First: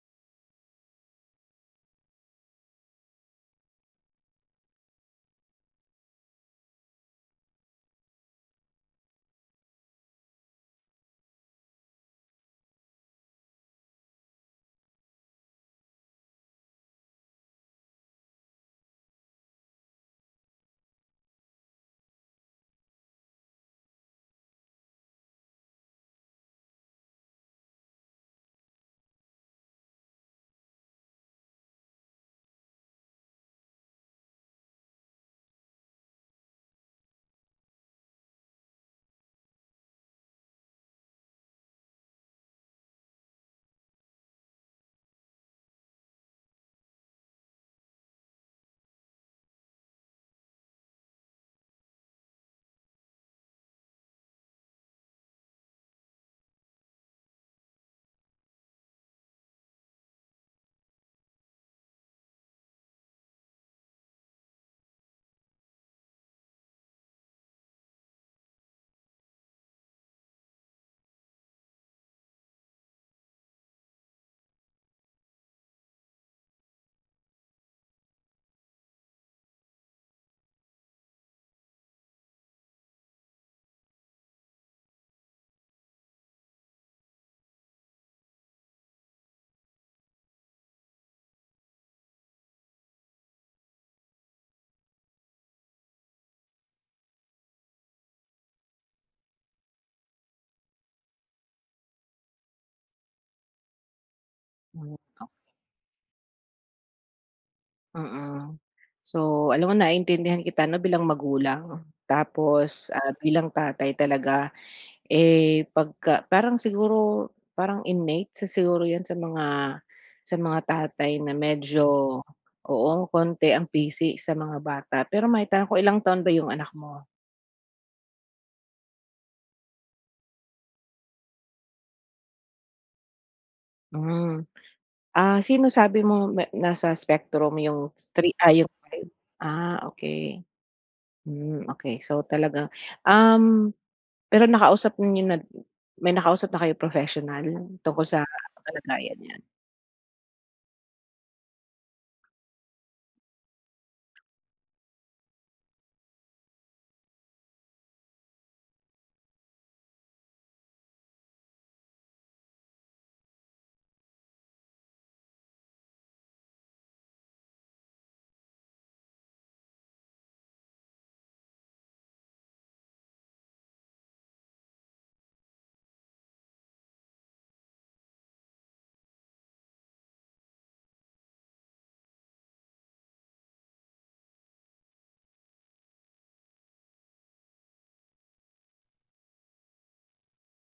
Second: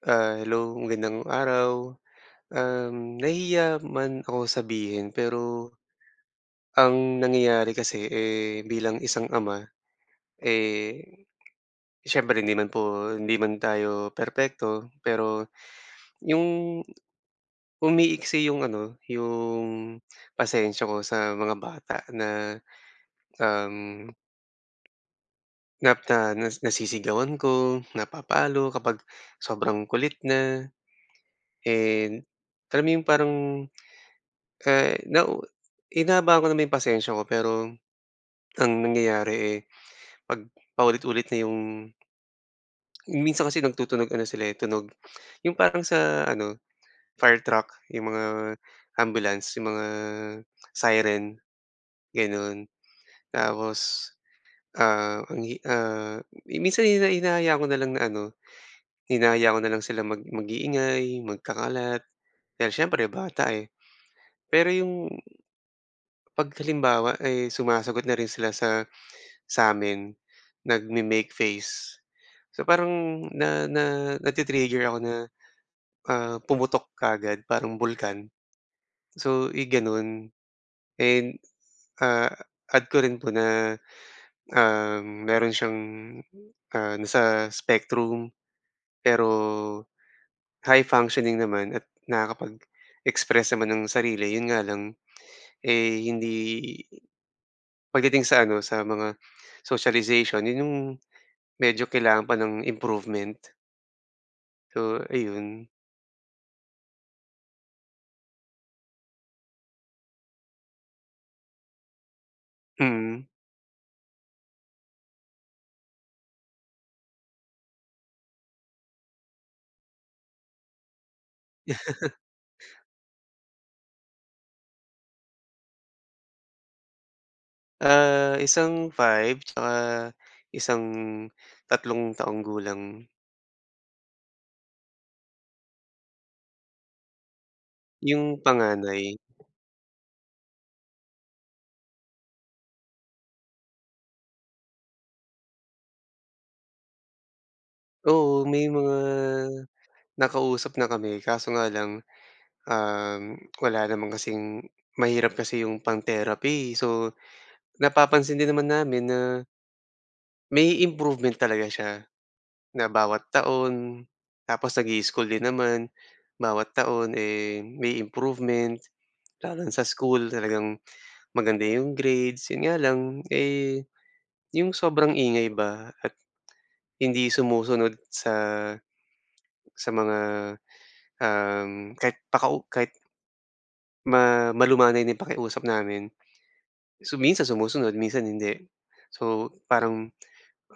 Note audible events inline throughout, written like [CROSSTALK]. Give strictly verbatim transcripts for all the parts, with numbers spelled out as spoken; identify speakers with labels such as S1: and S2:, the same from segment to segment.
S1: Ah, hello, magandang araw. Um, nahihiya man ako sabihin pero, ang nangyayari kasi, eh, bilang isang ama, eh, siyempre hindi naman po hindi man tayo perpekto pero yung, umiiksi yung ano, yung pasensya ko sa mga bata na, um Nap na na nasisigawan ko, napapalo kapag sobrang kulit na. And, kami yung parang eh, na hinahabaan ko naman yung pasensya ko pero, ang nangyayari, eh, 'pag paulit-ulit na yung Hmm, minsan kasi nagtutunog ano sila, eh, tunog yung parang sa ano, fire truck, yung mga ambulance, yung mga siren, gano'n. Tapos, ah, ang hi ah, minsan hina hinahayaan ko na lang na ano hinahayaan ko na lang sila mag mag-iingay, magkakalat. Dahil siyempre bata, eh. Pero yung 'pag halimbawa ay sumasagot na rin sila sa sa'min, nagme-make face. So parang na na nati-trigger ako na, ah, pumutok kaagad parang bulkan. So i gano'n. And, ah, add ko rin po na, um, meron siyang, ah, nasa spectrum. Pero high functioning naman at nakakapag-express naman ng sarili. Yun nga lang, eh, hindi pagdating sa ano, sa mga socialization, yun yung medyo kailangan pa ng improvement.
S2: Hmm,
S1: So
S2: okey.
S1: ayun.
S2: Mm, so alam mo naiintindihan kita 'no, bilang magulang 'no. Tapos, ah,
S1: Mm.
S2: bilang tatay talaga, eh, pagka parang siguro parang innate, isa siguro 'yan sa mga sa mga tatay na
S1: [LAUGHS]
S2: medyo, oo, konti ang pisi sa mga bata. Pero maitanong ko, ilang taon ba 'yung anak mo?
S1: Ah, isang five at saka isang tatlong taong gulang.
S2: Hmm. Ah, sino sabi mong na nasa spectrum 'yung 3,
S1: 'Yung
S2: ay 'yung 5?
S1: panganay.
S2: Ah, okey. Hmm, okey, so talagang um, pero nakausap niyo na may nakausap na kayong professional tungkol sa
S1: Oo, may mga
S2: kalagayan niya?
S1: nakausap na kami, kaso nga lang, um, wala naman kasing mahirap kasi 'yong pang-therapy, so napapansin din naman namin na may improvement talaga siya, na bawat taon, tapos nag-i-school din naman. Bawat taon, eh, may improvement, lalo na sa school, talagang maganda 'yong grades, 'yon nga lang, eh, 'yong sobrang ingay ba at hindi sumusunod sa sa mga, um, kahit pakau kahit ma malumanay na 'yung pakiusap namin, so minsan sumusunod, minsan hindi. So parang,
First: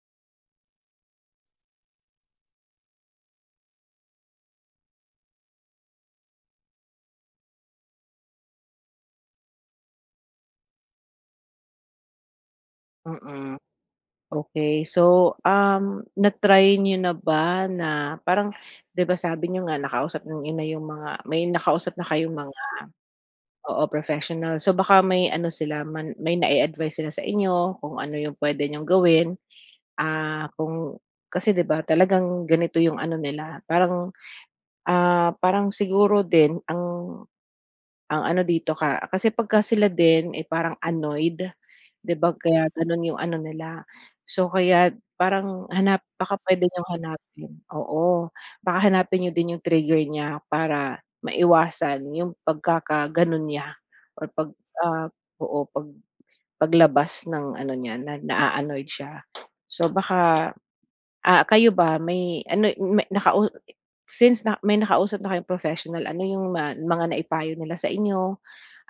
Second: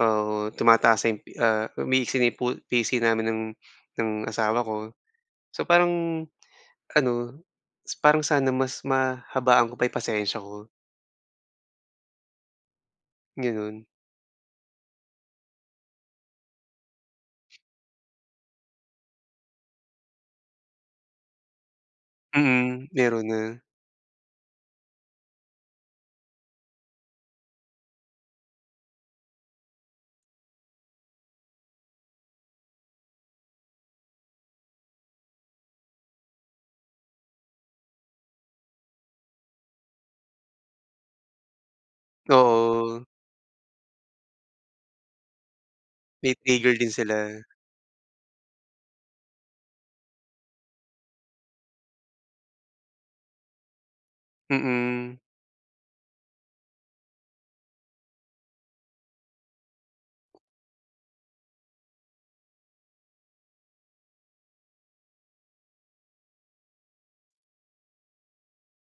S1: ah, tumataas na 'yung, ah, umiiksi na 'yong pu pisi namin ng ng asawa ko, so parang ano, parang sana mas mahabaan ko pa 'yong pasensiya ko.
S2: Mm,
S1: Ganon.
S2: okey so, um, na-try niyo na ba na parang 'di ba sabi niyo nga nakausap niyo na yung mga may nakausap na kayong mga
S1: Mm, meron na.
S2: oo professional, so baka may ano sila man may nai-advice sila sa inyo kung ano yung puwede niyong gawin, ah, kung kasi di ba talagang ganito yung ano nila parang ah, parang siguro din ang ang ano dito ka kasi pagka sila din ay parang annoyed, di ba kaya ganun
S1: Oo.
S2: yung ano nila. So kaya't parang hanap
S1: Ti
S2: baka puwede
S1: trigger
S2: niyong
S1: din sila.
S2: hanapin oo baka hanapin niyo din yung trigger niya para maiwasan yung pagkakaganon niya or pag, ah,
S1: Mm.
S2: oo pag paglabas ng ano niya na naa-annoyed siya. So baka, ah, kayo ba may ano may nakau since na may nakausap na kayong professional ano yung ma mga naipayo nila sa inyo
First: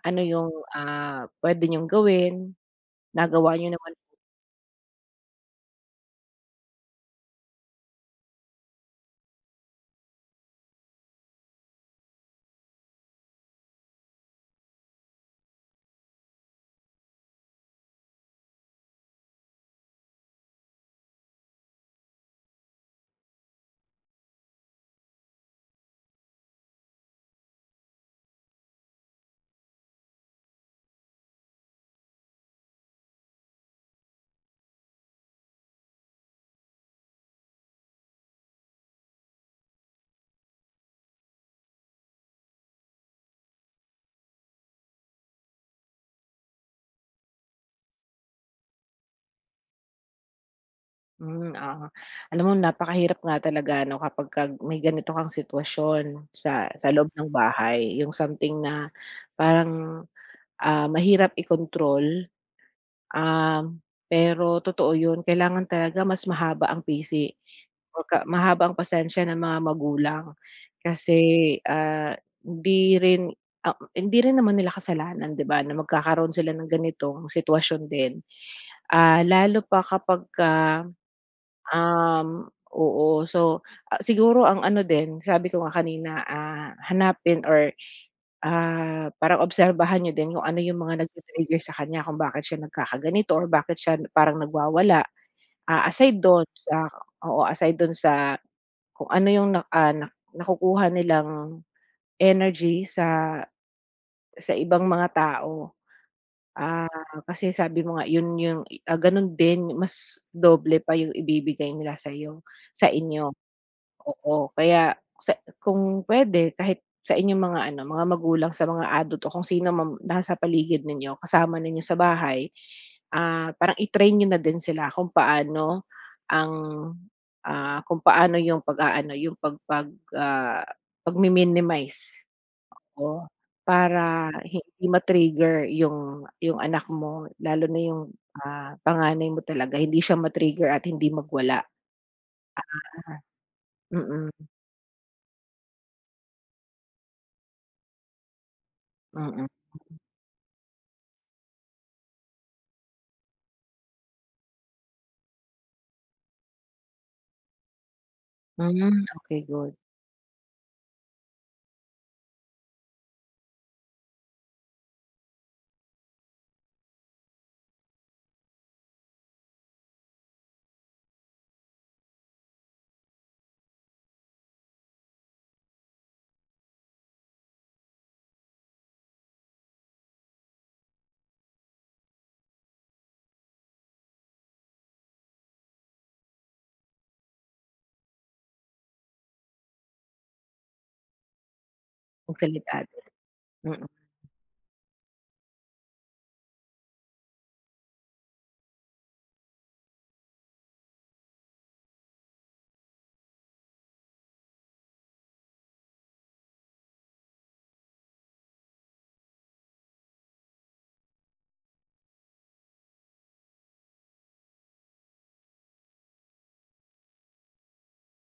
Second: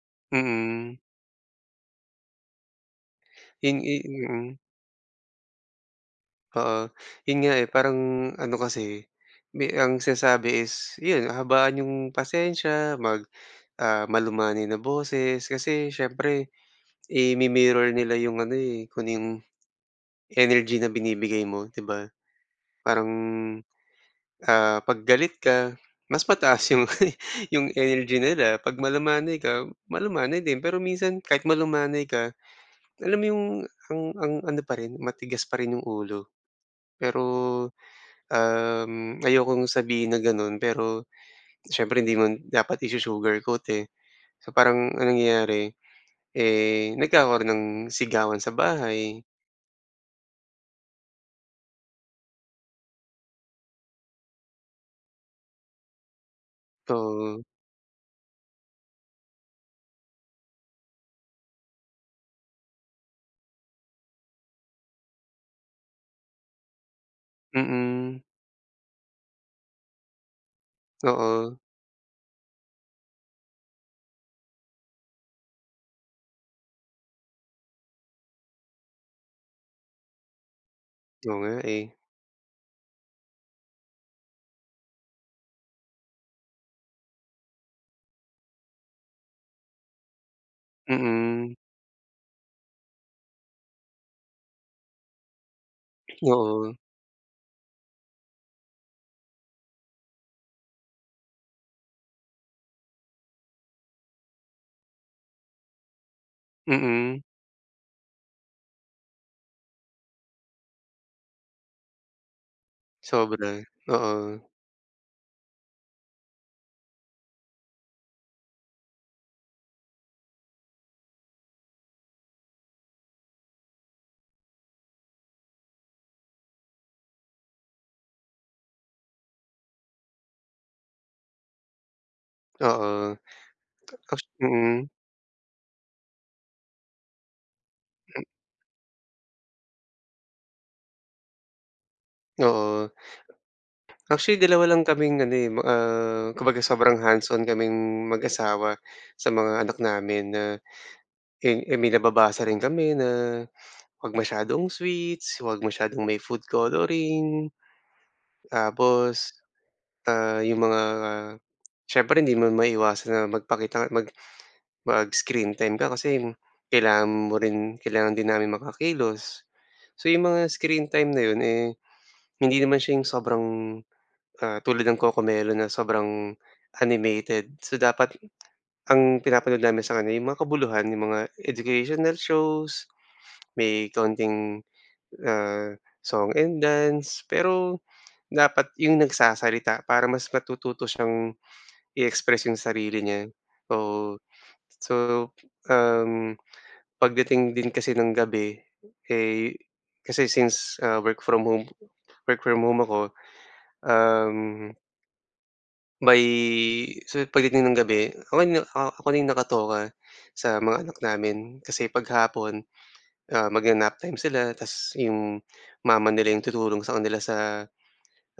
S2: ano yung,
S1: Mm.
S2: ah, puwede niyong gawin, nagawa niyo
S1: Hin
S2: naman
S1: i mm. Oo, 'yun nga, eh, parang ano kasi mi ang sinasabi is 'yun habaan yung pasensya, mag, ah, malumanay na boses kasi siyempre i-mi-mirror nila yung ano, eh, kung ano yung, energy na binibigay mo, di ba? Parang, ah, 'pag galit ka, mas mataas 'yong [CHUCKLES] 'yong energy nila 'pag malumanay ka, malumanay din pero minsan kahit malumanay ka, alam mo 'yong ang ang ano pa rin, matigas pa rin 'yong ulo. Pero, um, ayokong sabihin na gano'n pero syempre hindi mo dapat i-su-sugar coat, eh. So parang ang nangyayari, eh, nagkakaron ng sigawan sa bahay.
S2: Hmm, oo. Alam mo napakahirap nga talaga ano kapag ka may ganito kang sitwasyon, sa sa loob ng
S1: To
S2: bahay, yung something na parang, ah, mahirap i-control. Um, pero totoo 'yun kailangan talaga mas mahaba ang pisi.
S1: Mm.
S2: Kumbaga mahaba ang pasensya ng mga magulang, kasi,
S1: Oo.
S2: ah, hindi rin, ah hindi rin naman nila kasalanan 'di ba na magkakaroon sila ng ganitong sitwasyon din. Ah, lalo pa kapag ka,
S1: Oo nga, eh.
S2: um, oo so, ah siguro ang ano din sabi ko nga kanina, ah, hanapin or ah, parang obserbahan niyo din kung ano yung mga
S1: Mm.
S2: nag-ti-trigger sa kanya kung bakit siya nagkakaganito or bakit siya parang nagwawala. Ah, aside do'n
S1: Oo.
S2: sa oo, aside do'n sa kung ano yung na, ah, nakukuha nilang energy sa, sa ibang mga tao. Ah,
S1: Mm.
S2: kasi sabi mo nga 'yun yung ah, gano'n din mas doble pa yung ibibigay nila sa'yo, sa inyo,
S1: Sobra, oo.
S2: oo kaya sa kung puwede kahit sa inyong mga ano, mga magulang sa mga adult o kung sino mga nasa paligid ninyo kasama ninyo sa bahay, ah, parang i-train niyo na din sila kung paano ang, ah, kung paano yung pag-aano, yung pag pag ah, pagmi-minimize.
S1: Oo.
S2: Oo, para hindi
S1: Mm.
S2: ma-trigger yung, yung anak mo lalo na yung, ah, panganay mo talaga hindi siya ma-trigger at hindi magwala.
S1: Oo.
S2: Ah,
S1: Actually
S2: mm.
S1: dalawa lang kaming ano, eh, ma ah, kumbaga sobrang hands-on kaming mag-asawa sa
S2: Mm,
S1: mga anak
S2: mm.
S1: namin na, eh eh, may nababasa rin kami na 'wag masyadong sweets, 'wag masyadong may food coloring.
S2: Hmm,
S1: Tapos,
S2: okey good.
S1: ah, 'yong mga, syempre hindi mo maiiwasan na magpakita nga mag mag-screen time ka kasi kailangan mo rin kailangan din namin makakilos, so 'yong mga screen time na 'yon, eh, hindi naman siya 'yong sobrang, ah, tulad ng Cocomelon na sobrang animated, so dapat ang pinapanood namin sa kanya 'yong makabuluhan, yung mga educational shows may kaunting, ah, song and dance pero, dapat yung nagsasalita para mas matututo siyang i-express yung
S2: Magsalita.
S1: sarili niya,
S2: Mm.
S1: oo. So, um, pagdating din kasi ng gabi, eh, kasi since, ah, work-from-home, work-from-home ako, um May so pagdating ng gabi ako na ak ako na yung nakatoka sa mga anak namin kasi 'pag hapon, ah, magna-nap time sila tas yung mama nila yung tutulong sa kanila sa,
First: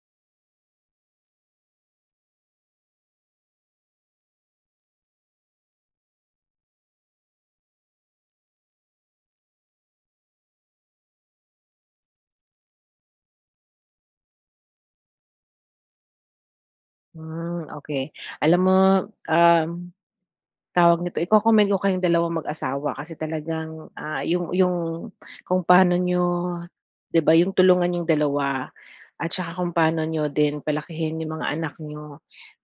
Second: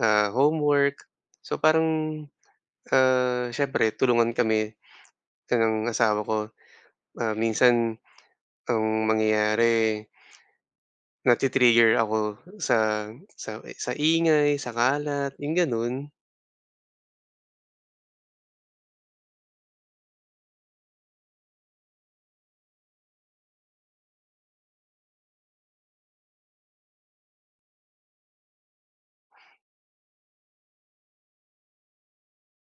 S1: ah, homework. So parang, ah, siyempre, tulungan kami ng asawa ko. Ah minsan, ang mangyayari nati-trigger ako sa sa sa ingay, sa kalat, yung gano'n.
S2: Hmm, okey. Alam mo, um, tawag nito, iko-commend ko kayong dalawang mag-asawa kasi talagang, ah, yung yung kung paano niyo, 'di ba yung tulungan niyong dalawa at saka kung paano niyo din palakihin yung mga anak niyo.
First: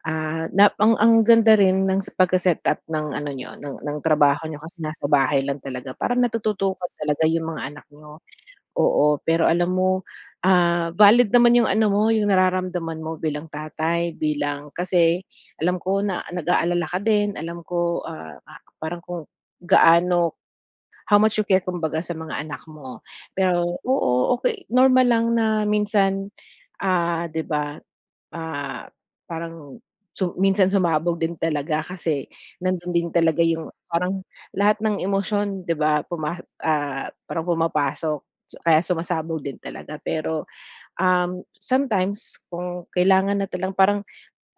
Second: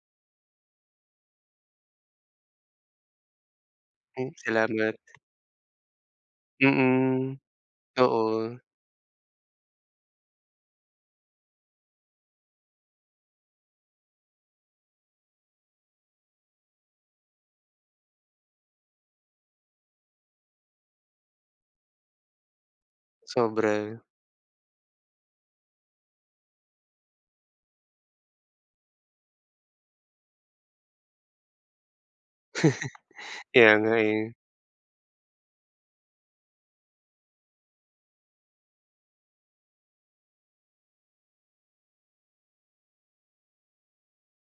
S2: Ah, na ang ang ganda rin ng s pagka-setup ng ano niyo ng ng
S1: M
S2: trabaho niyo kasi
S1: salamat.
S2: nasa bahay lang talaga parang natututukan talaga
S1: Mm.
S2: yung mga anak niyo,
S1: Oo.
S2: oo. Pero alam mo, ah, valid naman yung ano mo, yung nararamdaman mo bilang tatay, bilang kasi alam ko na nag-aalala ka din. Alam ko, ah, pa parang kung gaano how much you care, kumbaga sa mga anak mo. Pero
S1: Sobra.
S2: oo, okey normal lang na minsan, ah, 'di ba, ah, parang su minsan sumabog din talaga kasi nando'n din talaga
S1: [CHUCKLES]
S2: yung
S1: Kaya nga,
S2: parang
S1: eh.
S2: lahat ng emosyon 'di ba? Puma ah, parang pumapasok so kaya sumasabog din talaga pero, um, sometimes kung kailangan na talagang parang,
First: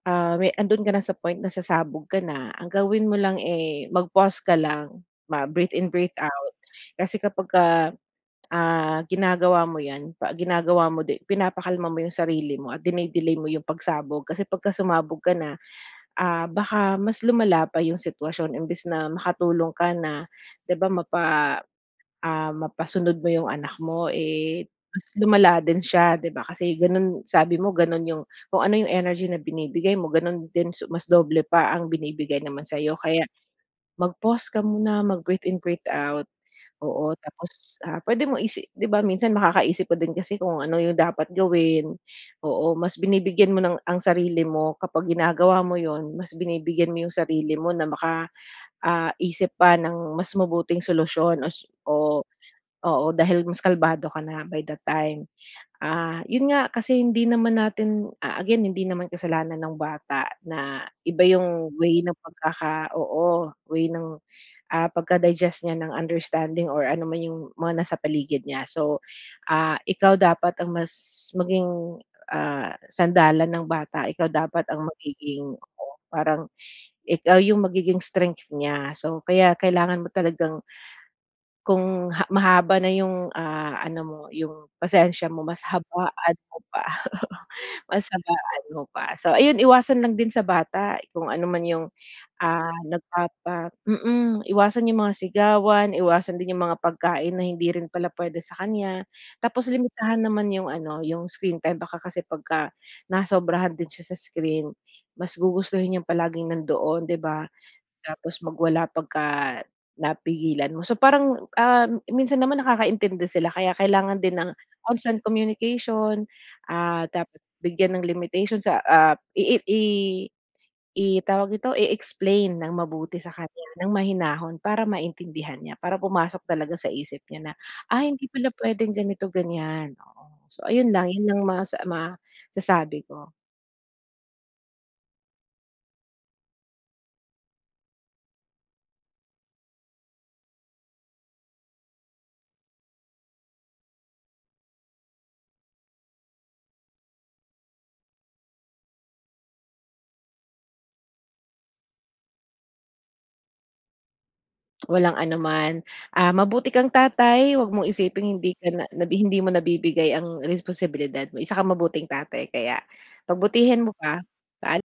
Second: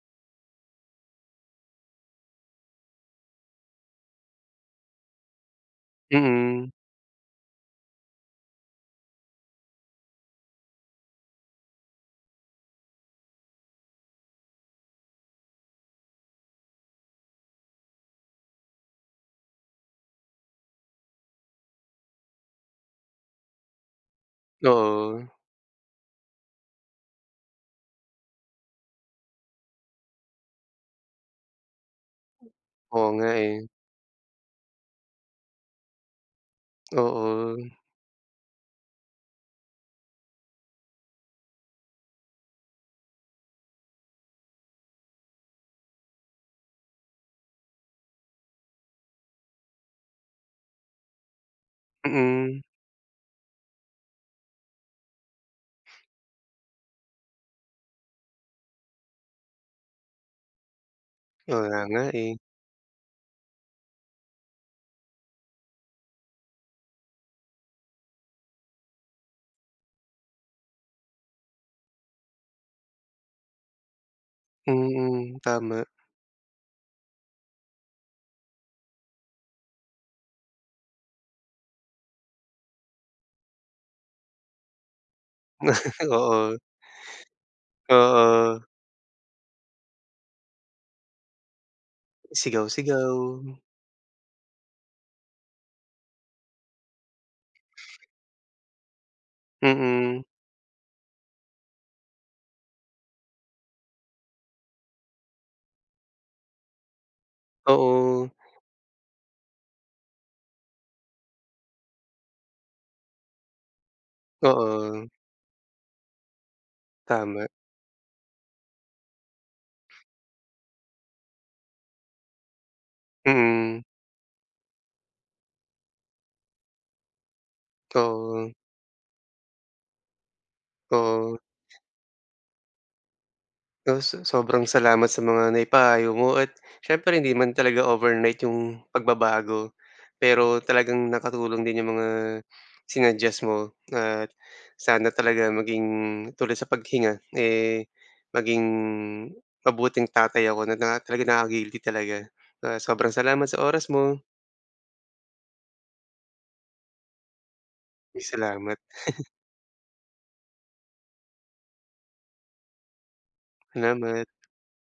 S2: ah, me 'ando'n ka na sa point na sasabog ka na, ang gawin mo lang, eh, mag-pause ka lang, mag-breathe in, breathe out.
S1: Mm.
S2: Kasi kapagka, ah, ginagawa mo yan, pa ginagawa mo di pinapakalma mo yung sarili mo at dine-delay mo yung pagsabog kasi pagka sumabog ka na, ah, baka mas lumala pa yung sitwasyon imbes na makatulong ka na 'di ba? Mapa ah, mapasunod mo yung anak mo, eh, mas
S1: Oo.
S2: lumala din siya 'di ba? Kasi gano'n sabi mo gano'n yung kung ano yung energy na binibigay mo, gano'n din su mas doble pa ang binibigay naman sa'yo,
S1: Oo
S2: kaya
S1: nga, eh.
S2: mag-pause ka muna, mag-breath in, breathe out. Oo,
S1: Oo.
S2: tapos, ah, puwede mo isi 'di ba minsan makakaisip ka din kasi kung ano yung dapat gawin. Oo, mas binibigyan mo ng ang sarili mo kapag ginagawa mo 'yun, mas binibigyan mo yung sarili mo na baka, ah, isip pa ng mas mabuting solusyon o su o,
S1: Mm.
S2: oo, dahil mas kalmado ka na by that time. Ah, yun nga, kasi hindi naman natin, ah, again hindi naman kasalanan ng bata na iba yung
S1: Wala
S2: way
S1: nga,
S2: ng
S1: eh.
S2: pagkaka oo, way ng, ah, pagka-digest niya ng understanding or ano man yung mga nasa paligid niya. So, ah, ikaw dapat ang mas maging, ah, sandalan ng bata. Ikaw dapat ang
S1: Mm,
S2: magiging
S1: tama.
S2: oo, parang ikaw yung magiging strength niya. So, kaya kailangan mo talagang kung ha mahaba na yung, ah, ano mo, yung pasensya mo, mas
S1: [LAUGHS]
S2: habaan
S1: Oo.
S2: mo pa. [CHUCKLES] Mas habaan
S1: Oo.
S2: mo pa. So ayun, iwasan lang din sa bata kung ano man yung,
S1: Sigaw,
S2: ah,
S1: sigaw.
S2: nagpapa mm, iwasan yung mga sigawan, iwasan din yung mga pagkain na hindi rin pala puwede sa kanya. Tapos limitahan
S1: Mm.
S2: naman yung ano, yung screen time baka kasi pagka nasobrahan din siya sa screen, mas gugustuhin niyang palaging nandoon, 'di ba?
S1: Oo.
S2: Tapos magwala pagka napigilan mo. So parang, um, minsan naman nakakaintindi sila kaya kailangan din ng
S1: Oo.
S2: constant communication. Ah, dapat
S1: Tama.
S2: bigyan ng limitation sa ah, ii i i tawag dito, i-explain nang mabuti sa kanya,
S1: Mm.
S2: nang mahinahon para maintindihan niya, para pumasok talaga sa isip niya na, "ay hindi pala
S1: Oo.
S2: puwedeng ganito, ganyan" oo. So ayun lang, yun
S1: Oo.
S2: lang masa masasabi ko.
S1: Oh, so sobrang salamat sa mga naipayo mo at siyempre, hindi man talaga overnight yung pagbabago, pero talagang nakatulong din yung mga, sinuggest mo at sana talaga maging tulad sa paghinga, eh, maging mabuting tatay ako na na talagang nakaka-guilty talaga. Ah, sobrang salamat sa oras mo.
S2: Walang anuman. Ah, mabuti kang tatay. 'Wag mong
S1: Uy,
S2: isiping hindi ka
S1: salamat.
S2: na na
S1: [CHUCKLES]
S2: hindi mo nabibigay ang responsibilidad mo, isa kang mabuting tatay kaya pagbutihin mo pa.
S1: Salamat.
S2: Paala